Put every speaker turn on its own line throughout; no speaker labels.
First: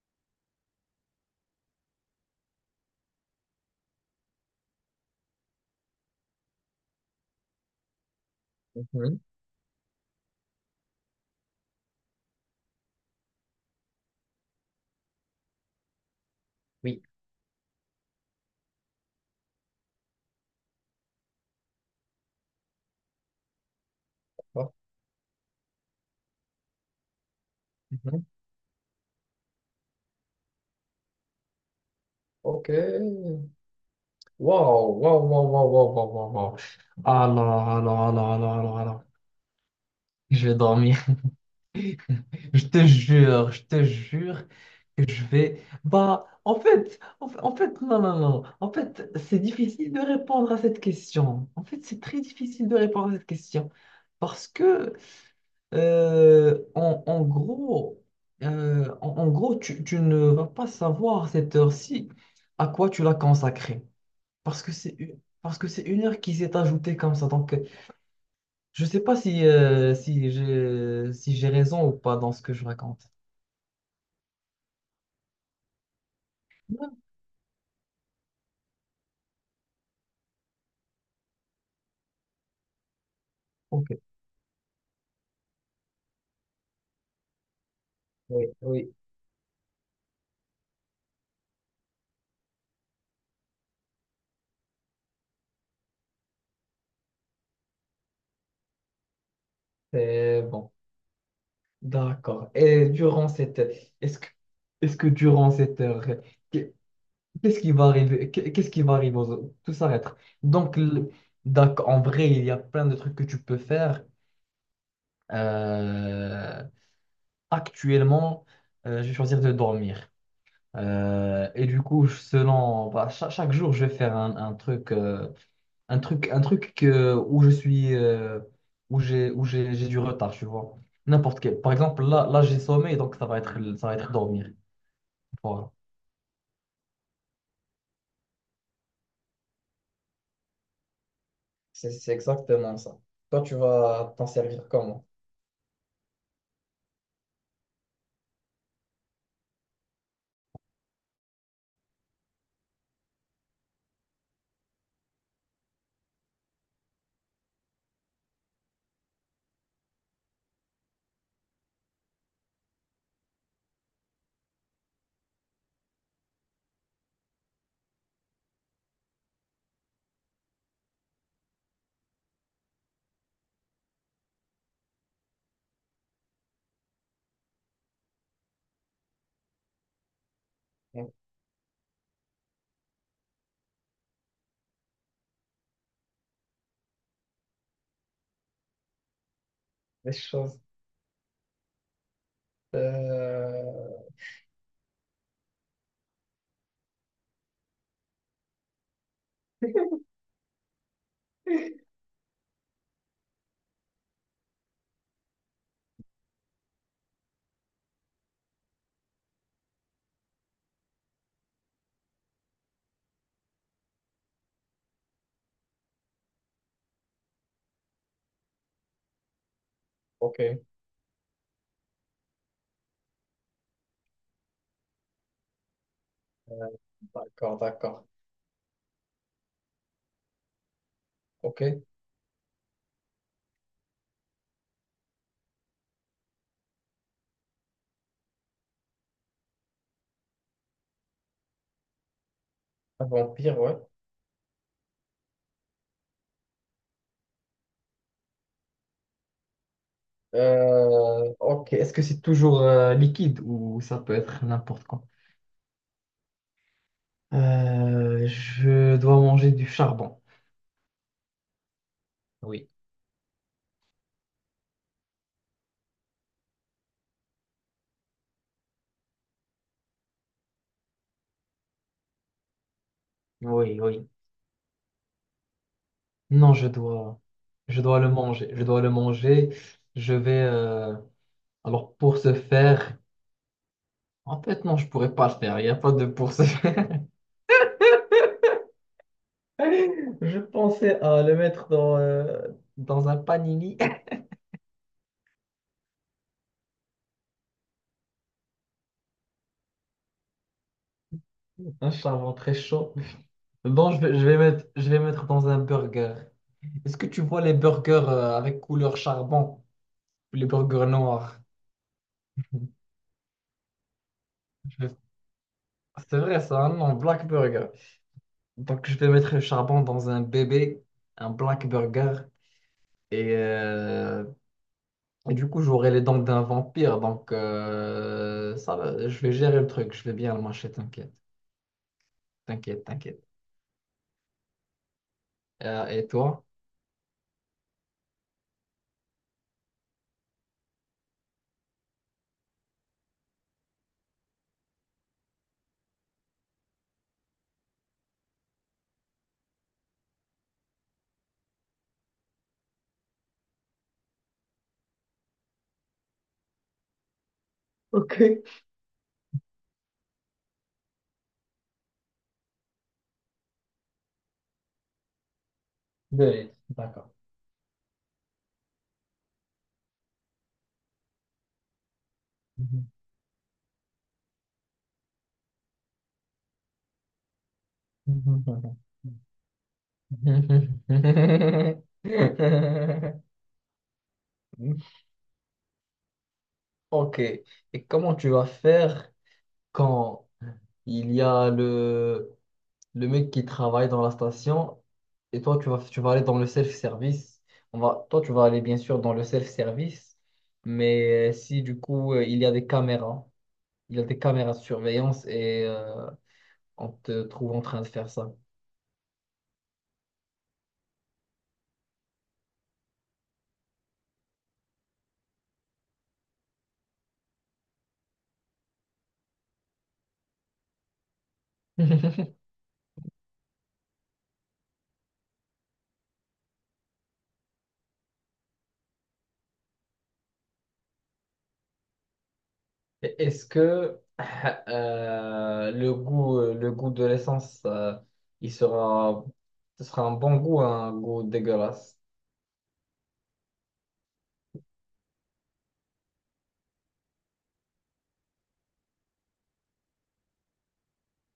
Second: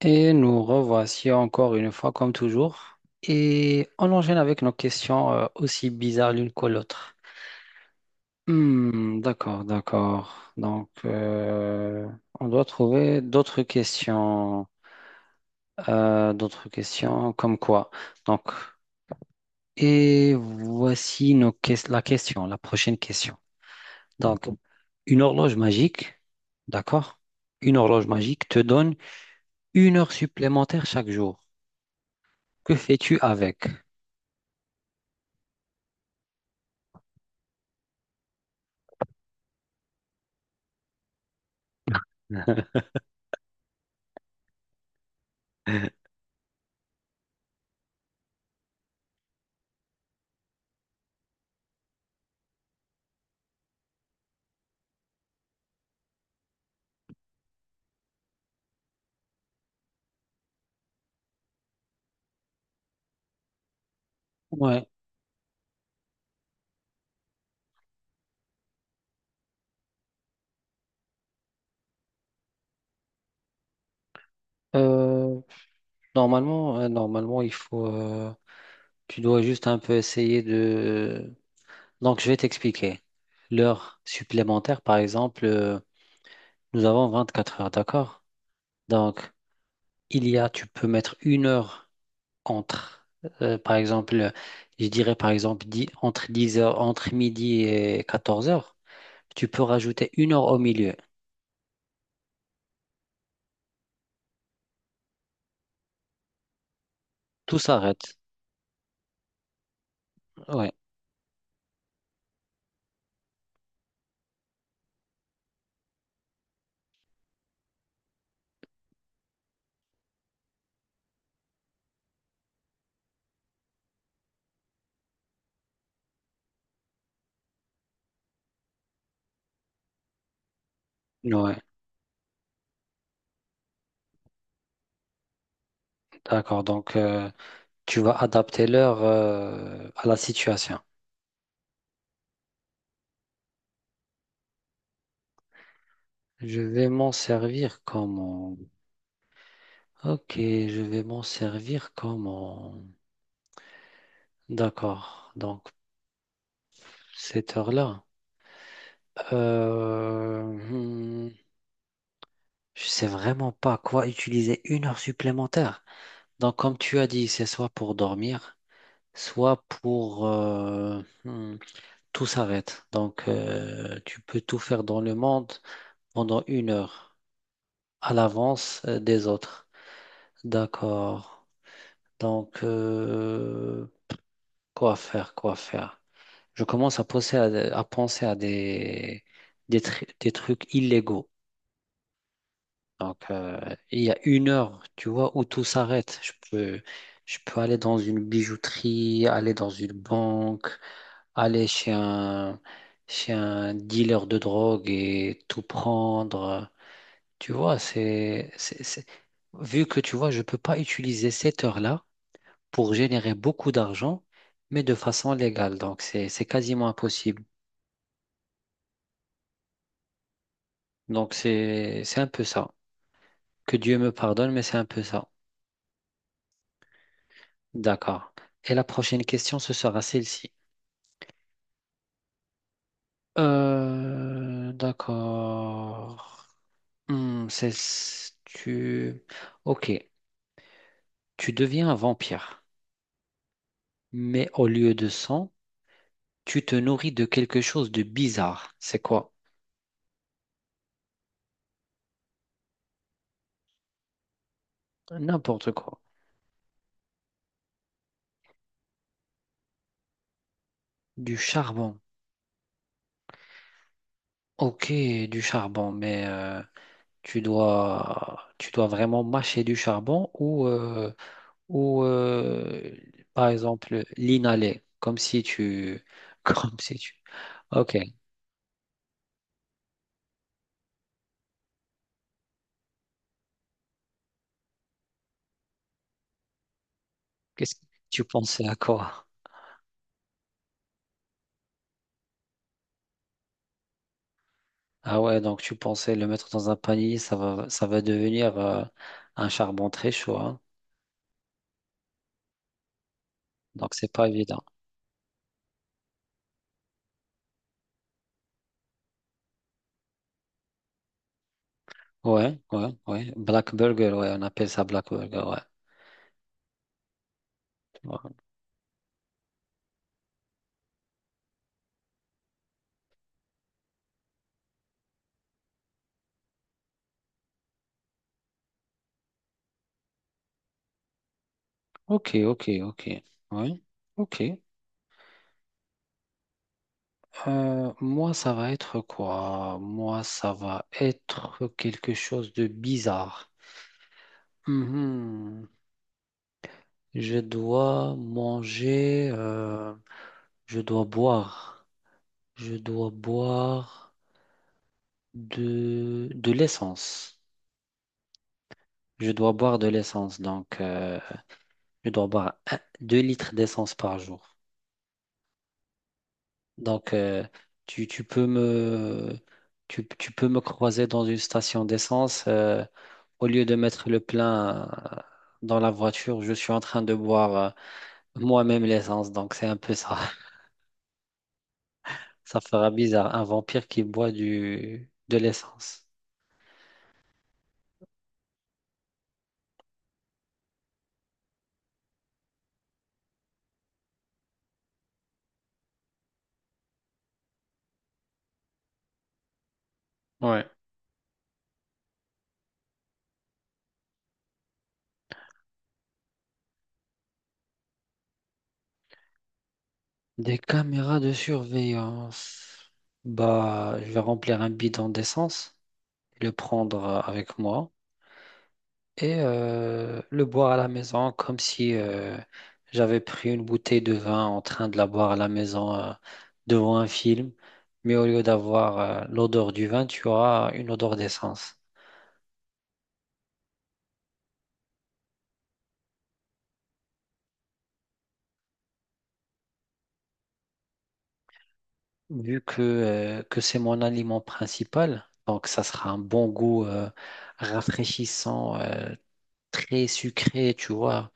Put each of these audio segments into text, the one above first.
Et nous revoici encore une fois, comme toujours. Et on enchaîne avec nos questions aussi bizarres l'une que l'autre. Hmm,
Mhm.
d'accord, d'accord. On doit trouver d'autres questions. D'autres
Oui.
questions comme quoi. Donc, et voici la question, la prochaine question. Donc,
Oh,
une horloge magique, d'accord? Une horloge
mhm.
magique te donne une heure supplémentaire chaque jour.
OK.
Que fais-tu avec?
Wow, wow, wow, wow, wow, wow, wow, wow. Alors, alors, alors. Je vais dormir. Je te jure que je vais. Bah, en fait, non, non, non. En fait, c'est difficile de répondre à cette question. En fait, c'est très difficile de répondre à cette question. Parce que, en gros, en gros, tu ne vas pas savoir à cette heure-ci à quoi tu l'as consacrée.
Ouais,
Parce que c'est une heure qui s'est ajoutée comme ça. Donc, je sais pas si, si j'ai si j'ai raison ou pas dans ce que je raconte.
Euh, normalement,
Non.
normalement, il faut, tu dois juste un peu essayer de. Donc, je vais t'expliquer.
Ok.
L'heure supplémentaire, par exemple, nous avons 24 heures, d'accord?
Oui, oui,
Donc, tu peux mettre une heure entre, par exemple, je dirais par exemple, entre 10 heures, entre midi et 14 heures, tu peux rajouter une
c'est
heure au
bon.
milieu.
D'accord. Et durant cette est-ce que est-ce que durant cette heure, qu'est- qu'est-ce
Tout
qui va
s'arrête.
arriver? Qu'est-ce qui va arriver aux... Tout s'arrête.
Ouais,
Donc, le- d'accord, en vrai, il y a plein de trucs que tu peux faire. Euh, Actuellement, je vais choisir de dormir. Et du coup, selon, bah, chaque jour, je vais faire un truc, un truc que, où je suis, où j'ai du retard, tu vois. N'importe
ouais,
quel. Par exemple, là, là, j'ai sommeil, donc ça va être, ça va être dormir. Voilà.
d'accord. Donc, tu vas adapter l'heure, à la situation.
C'est exactement ça. Toi, tu vas t'en servir comment?
Je vais m'en servir comment? Ok, je vais m'en servir comment? D'accord, donc cette heure-là. Euh, hmm, je sais vraiment pas quoi utiliser une heure supplémentaire. Donc comme tu as dit, c'est soit pour dormir, soit pour... tout s'arrête. Donc tu peux tout faire dans le monde pendant une heure à l'avance des autres.
Donc,
D'accord. Donc... Quoi faire, quoi faire? Je commence à penser à
des
des
choses.
trucs illégaux. Donc, il
euh,
y a une heure, tu vois, où tout s'arrête. Je peux aller dans une bijouterie, aller dans une banque, aller chez un, chez un dealer de drogue et tout prendre. Tu vois, vu que tu vois, je peux pas utiliser cette heure-là pour générer beaucoup d'argent, mais de façon légale. Donc, c'est quasiment impossible.
Ok, euh,
Donc, c'est un peu ça. Que Dieu me pardonne, mais c'est un peu ça.
d'accord, d'accord.
D'accord. Et la prochaine question, ce sera celle-ci.
Ok,
D'accord. Hmm, c'est, tu... Ok. Tu deviens un vampire,
un vampire, ouais.
mais au lieu de sang, tu te nourris de quelque chose de bizarre. C'est quoi?
Ok, est-ce que c'est toujours liquide ou ça peut être n'importe quoi?
N'importe quoi.
Je dois manger du charbon.
Du charbon.
Oui,
Ok, du charbon, mais... tu dois vraiment mâcher du charbon ou, par
oui,
exemple,
oui.
l'inhaler, comme si tu...
Non,
Comme si tu...
je
Ok,
dois le manger. Je dois le manger. Je vais. Alors pour ce faire, en fait non, je pourrais pas le faire. Il n'y a pas de pour ce faire.
qu'est-ce que tu pensais à quoi?
Je pensais à le mettre dans, dans un panini.
Ah ouais, donc tu pensais le mettre dans un panier, ça va devenir un charbon très chaud, hein.
Un charbon très chaud. Bon,
Donc c'est pas évident.
je vais mettre dans un burger. Est-ce que tu vois les burgers avec couleur charbon, les burgers noirs?
Ouais,
Je-
ouais, ouais. Black Burger, ouais, on appelle ça
vais-
Black Burger, ouais.
C'est vrai ça, hein? Non, Black Burger.
Ouais.
Donc, je vais mettre le charbon dans un bébé, un black burger, et, euh, et du coup, j'aurai les dents d'un vampire. Donc, ça va, je vais gérer le truc, je vais bien le mâcher, t'inquiète,
Ok, ok, ok.
t'inquiète.
Ouais, ok.
Et toi?
Moi, ça va être quoi? Moi, ça va être quelque chose de bizarre. Mhm. Je dois manger, euh, je dois boire, je dois boire de l'essence.
Ok.
Je dois boire de l'essence, donc je dois boire 2 litres d'essence par jour.
Deux. D'accord.
Donc, tu peux me, tu peux me croiser dans une station d'essence. Au lieu de mettre le plein euh, dans la voiture, je suis en train de boire moi-même l'essence. Donc, c'est un peu ça. Ça fera bizarre. Un vampire qui boit de l'essence.
Ok. Et comment tu vas faire quand il y a le mec qui travaille dans la station et toi tu vas aller dans le self-service. On va toi tu vas aller bien sûr dans le self-service,
Ouais.
mais si du coup il y a des caméras, il y a des caméras de surveillance et on te trouve en train de faire ça.
Des caméras de surveillance. Bah, je vais remplir un bidon d'essence, le prendre avec moi. Et le boire à la maison comme si j'avais pris une bouteille de vin en train de la boire à la maison devant un film. Mais au lieu d'avoir l'odeur du vin, tu auras une odeur d'essence.
Est-ce que le goût de l'essence il sera ce sera un bon goût, un goût dégueulasse?
Vu que c'est mon aliment principal, donc ça sera un bon goût rafraîchissant, très sucré, tu vois.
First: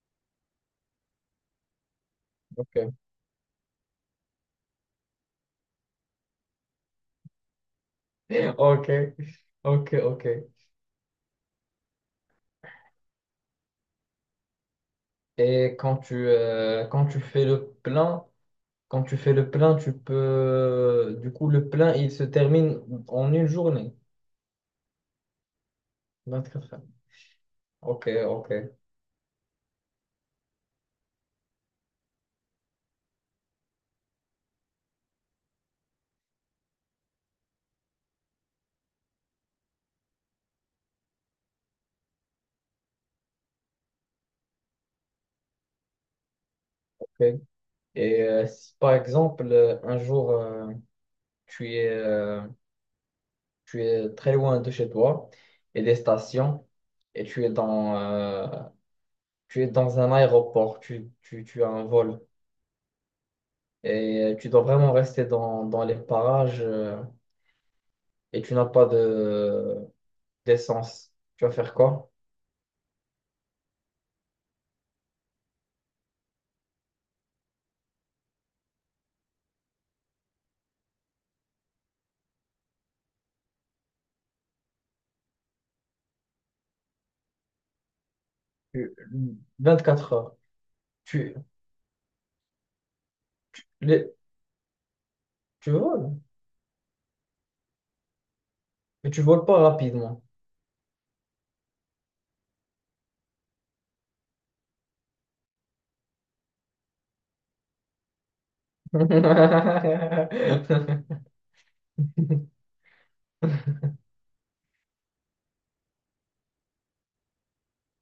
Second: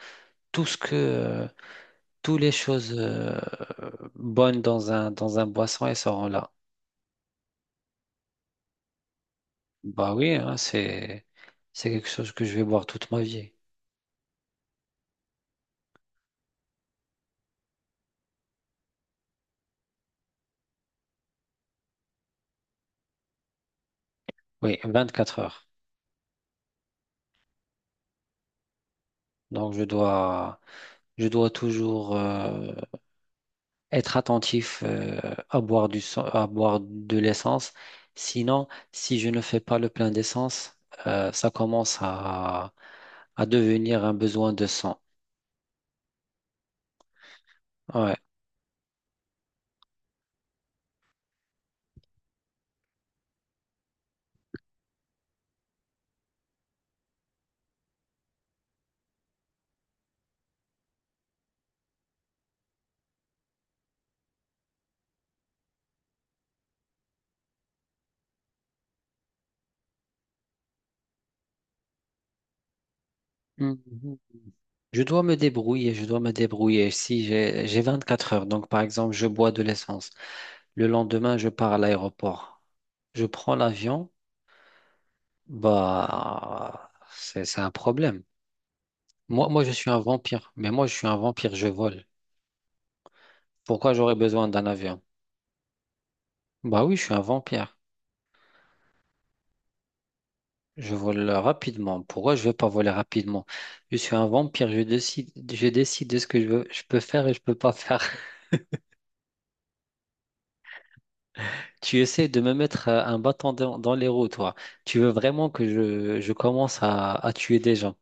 Tout ce que, euh, Toutes les
Ok,
choses bonnes dans dans un boisson, elles seront là.
ok, ok.
Bah
Ok.
oui, hein, c'est quelque chose que je vais boire toute ma vie.
Et quand quand tu fais le plein, quand tu fais le plein, tu peux... Du coup, le plein, il se termine en une journée,
Oui, 24 heures.
24 heures. Ok, ok,
Donc je dois toujours être attentif à boire de l'essence. Sinon, si je ne fais pas le plein d'essence, ça commence à devenir un besoin de sang.
ok.
Ouais.
Et si par exemple, un jour, tu es, euh, tu es très loin de chez toi et des stations, et tu es dans un aéroport, tu as un vol, et tu dois vraiment rester dans les parages, et tu n'as pas de d'essence. Tu vas faire quoi?
Mhm. Je dois me débrouiller, je dois me débrouiller. Si j'ai 24 heures, donc par exemple, je bois de l'essence. Le lendemain, je pars à l'aéroport. Je prends l'avion. Bah, c'est un problème.
Tu-
Moi, je suis un
quatre heures.
vampire. Mais moi, je suis un
Tu,
vampire, je vole. Pourquoi
les-
j'aurais besoin d'un avion?
tu voles,
Bah oui, je suis un vampire.
mais tu voles pas rapidement.
Je vole rapidement. Pourquoi je vais pas voler rapidement? Je suis un vampire. Je décide de ce que je veux, je peux faire et je peux pas faire. Tu essaies de me mettre un bâton dans les roues, toi. Tu veux vraiment que je commence à tuer des gens.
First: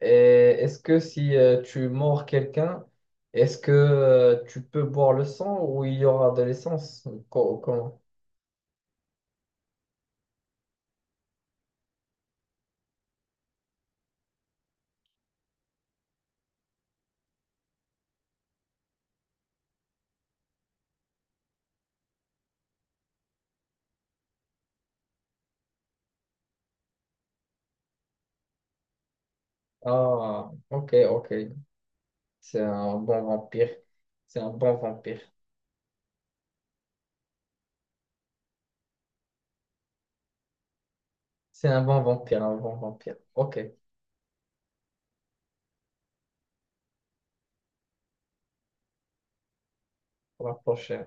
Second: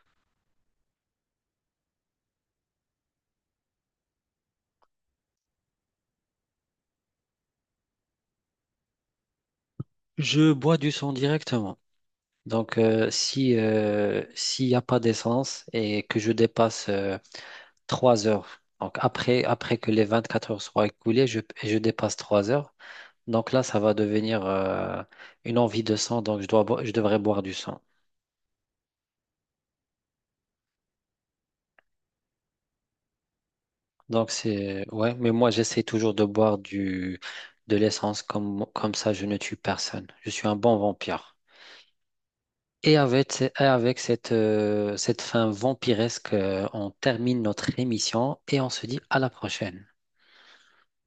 Et est-ce que si tu mords quelqu'un, est-ce que tu peux boire le sang ou il y aura de l'essence? Comment?
Je bois du sang directement. Donc, si, s'il n'y a pas d'essence et que je dépasse 3 heures, donc après, après que les 24 heures soient écoulées, je dépasse 3 heures, donc là, ça va devenir une envie de sang, donc je devrais boire du sang.
Ah, ok, ok. C'est un bon vampire.
Donc,
C'est un bon
ouais,
vampire.
mais moi, j'essaie toujours de boire de l'essence, comme ça, je ne tue personne. Je suis un bon vampire.
C'est un bon vampire, un bon
Et
vampire.
avec,
Ok,
et avec cette, cette fin vampiresque, on termine notre émission et on se dit à la prochaine.
pour la prochaine.